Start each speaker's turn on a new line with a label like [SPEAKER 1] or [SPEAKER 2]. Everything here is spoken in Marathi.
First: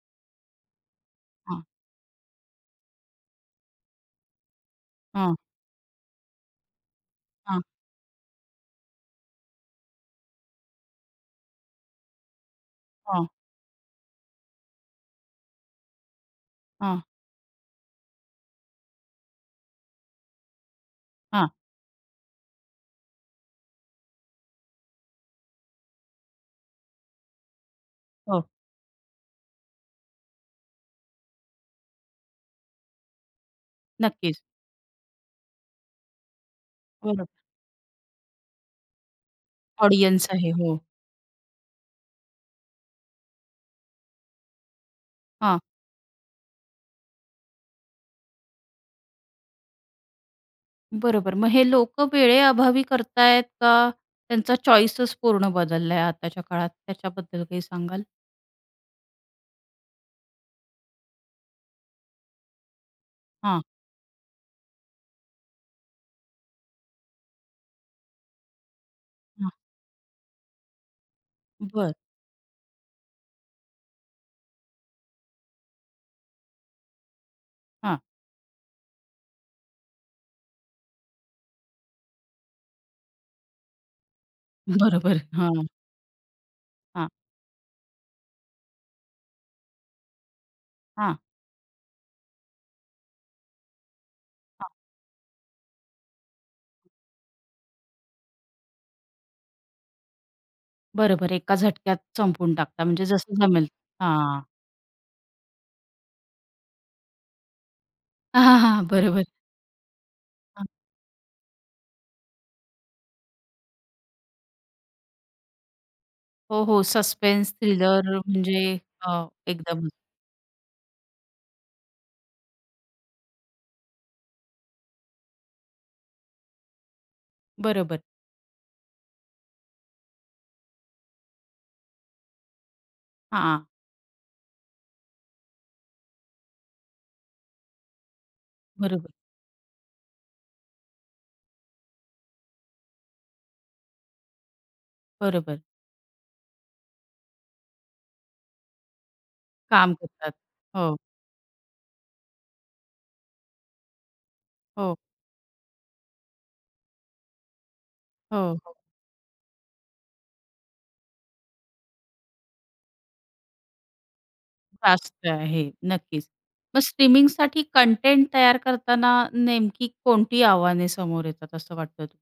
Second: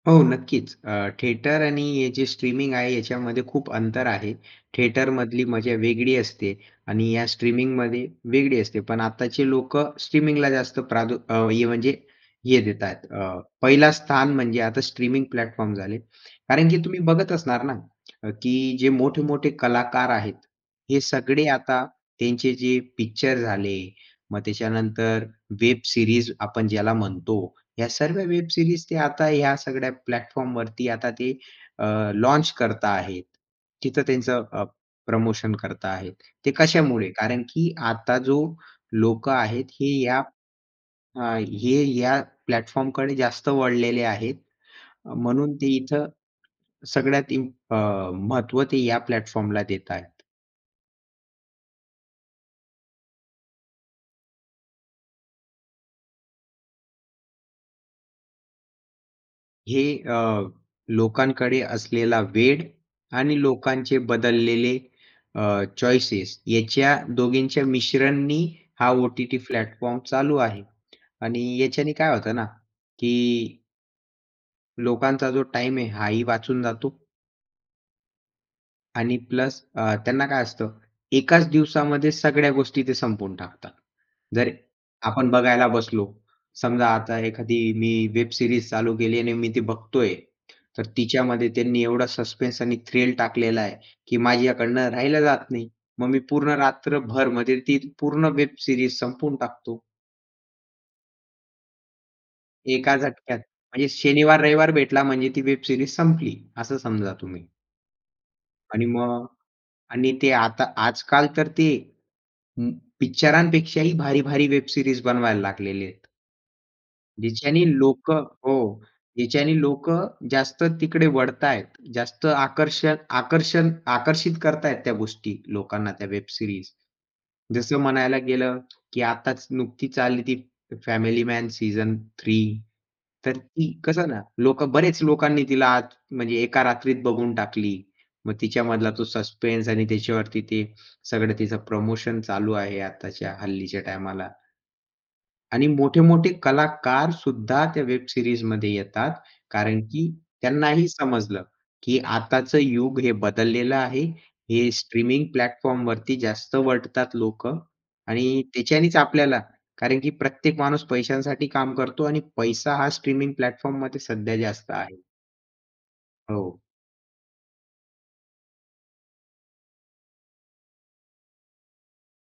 [SPEAKER 1] हो, नक्कीच. अ,
[SPEAKER 2] हां.
[SPEAKER 1] थिएटर आणि हे जे स्ट्रीमिंग आहे, याच्यामध्ये खूप अंतर आहे.
[SPEAKER 2] हां.
[SPEAKER 1] थिएटरमधली मजा वेगळी असते आणि या
[SPEAKER 2] हां.
[SPEAKER 1] स्ट्रीमिंगमध्ये वेगळी असते. पण आत्ताचे लोक स्ट्रीमिंगला जास्त प्राद अ, हे म्हणजे हे देत आहेत,
[SPEAKER 2] हां.
[SPEAKER 1] अ, पहला स्थान म्हणजे आता स्ट्रीमिंग प्लॅटफॉर्म झाले. कारण की तुम्ही
[SPEAKER 2] हां.
[SPEAKER 1] बघत असणार ना, अ, की जे मोठे-मोठे कलाकार आहेत, हे सगळे
[SPEAKER 2] हां.
[SPEAKER 1] आता त्यांचे जे पिक्चर झाले, मग त्याच्यानंतर वेब सिरीज आपण ज्याला म्हणतो, ह्या सर्व
[SPEAKER 2] हो.
[SPEAKER 1] वेब सिरीज ते आता या सगळ्या प्लॅटफॉर्मवरती आता ते अ, लॉन्च करता आहेत. तिथं
[SPEAKER 2] नक्कीच.
[SPEAKER 1] त्यांचं अ, प्रमोशन करता आहेत. ते कशामुळे?
[SPEAKER 2] बरोबर.
[SPEAKER 1] कारण की आता जो लोक आहेत, हे या
[SPEAKER 2] ऑडियन्स आहे, हो.
[SPEAKER 1] अ, हे या प्लॅटफॉर्मकडे जास्त वळलेले आहेत. अ, म्हणून
[SPEAKER 2] हां.
[SPEAKER 1] ते इथं सगळ्यात इम्प अ, महत्त्व ते या प्लॅटफॉर्मला देत आहेत.
[SPEAKER 2] बरोबर, मग हे लोक वेळेअभावी करतायेत, का त्यांचा चॉईसच पूर्ण बदललाय आताच्या काळात? त्याच्याबद्दल काही सांगाल?
[SPEAKER 1] हे अ, लोकांकडे असलेला वेळ आणि
[SPEAKER 2] हां.
[SPEAKER 1] लोकांचे बदललेले अ, चॉईसेस, याच्या दोघींच्या मिश्रणांनी हा ओ-टी-टी
[SPEAKER 2] हां.
[SPEAKER 1] प्लॅटफॉर्म चालू आहे आणि याच्याने
[SPEAKER 2] बरं.
[SPEAKER 1] काय होतं ना की लोकांचा जो टाईम आहे, हा ही वाचून जातो
[SPEAKER 2] हां.
[SPEAKER 1] आणि प्लस अ, त्यांना काय असतं? एकाच दिवसामध्ये सगळ्या गोष्टी ते संपवून टाकतात. जर
[SPEAKER 2] बरोबर,
[SPEAKER 1] आपण
[SPEAKER 2] हां.
[SPEAKER 1] बघायला बसलो, समजा
[SPEAKER 2] हां.
[SPEAKER 1] आता एखादी मी वेब सिरीज चालू केली आणि मी ती बघतोय, तर
[SPEAKER 2] हां.
[SPEAKER 1] तिच्यामध्ये त्यांनी एवढा सस्पेन्स आणि थ्रिल टाकलेला आहे, की
[SPEAKER 2] हां.
[SPEAKER 1] माझ्याकडून राहिलं जात नाही. मग मी पूर्ण रात्रभरमध्ये ती पूर्ण वेब सिरीज संपवून टाकतो.
[SPEAKER 2] बरोबर, एका झटक्यात संपवून टाकता
[SPEAKER 1] एका
[SPEAKER 2] म्हणजे जसं
[SPEAKER 1] झटक्यात.
[SPEAKER 2] जमेल
[SPEAKER 1] म्हणजे
[SPEAKER 2] हां.
[SPEAKER 1] शनिवार-रविवार भेटला म्हणजे ती वेब सिरीज संपली असं समजा तुम्ही. आणि मग
[SPEAKER 2] बरोबर.
[SPEAKER 1] आणि ते
[SPEAKER 2] हां.
[SPEAKER 1] आता आजकाल तर ते उम्म, पिक्चरांपेक्षाही भारी-भारी वेब सीरीज बनवायला लागलेले आहेत.
[SPEAKER 2] हो, हो, सस्पेन्स
[SPEAKER 1] जिच्याने लोक
[SPEAKER 2] थ्रिलर अ,
[SPEAKER 1] हो,
[SPEAKER 2] म्हणजे अ,
[SPEAKER 1] ज्याच्याने लोक
[SPEAKER 2] एकदमच
[SPEAKER 1] जास्त तिकडे वळतायेत. जास्त आकर्षक आकर्षण आकर्षित करत आहेत त्या गोष्टी लोकांना, त्या वेब सिरीज. जसं
[SPEAKER 2] बरोबर.
[SPEAKER 1] म्हणायला गेलं, की आताच नुकतीच चालली ती फॅमिली मॅन सीझन 3 तर
[SPEAKER 2] हां.
[SPEAKER 1] ती कसं ना, लोक बरेच लोकांनी तिला आत म्हणजे एका रात्रीत बघून टाकली. मग तिच्यामधला तो
[SPEAKER 2] बरोबर.
[SPEAKER 1] सस्पेन्स आणि त्याच्यावरती ते सगळं तिचं प्रमोशन चालू आहे आताच्या, हल्लीच्या टायमाला.
[SPEAKER 2] बरोबर.
[SPEAKER 1] आणि मोठे-मोठे कलाकार सुद्धा त्या वेब सिरीजमध्ये येतात, कारण
[SPEAKER 2] काम
[SPEAKER 1] की
[SPEAKER 2] करतात.
[SPEAKER 1] त्यांनाही
[SPEAKER 2] हो.
[SPEAKER 1] समजलं की आताचं युग हे बदललेलं आहे. हे
[SPEAKER 2] हो.
[SPEAKER 1] स्ट्रीमिंग प्लॅटफॉर्मवरती जास्त वळतात लोक आणि
[SPEAKER 2] हो.
[SPEAKER 1] त्याच्यानेच आपल्याला कारण की प्रत्येक माणूस पैशांसाठी काम करतो आणि पैसा हा स्ट्रीमिंग प्लॅटफॉर्ममध्ये सध्या जास्त आहे.
[SPEAKER 2] जास्त आहे, नक्कीच.
[SPEAKER 1] हो.
[SPEAKER 2] मग स्ट्रीमिंगसाठी कंटेंट तयार करताना नेमकी कोणती आव्हाने समोर येतात असं वाटतं त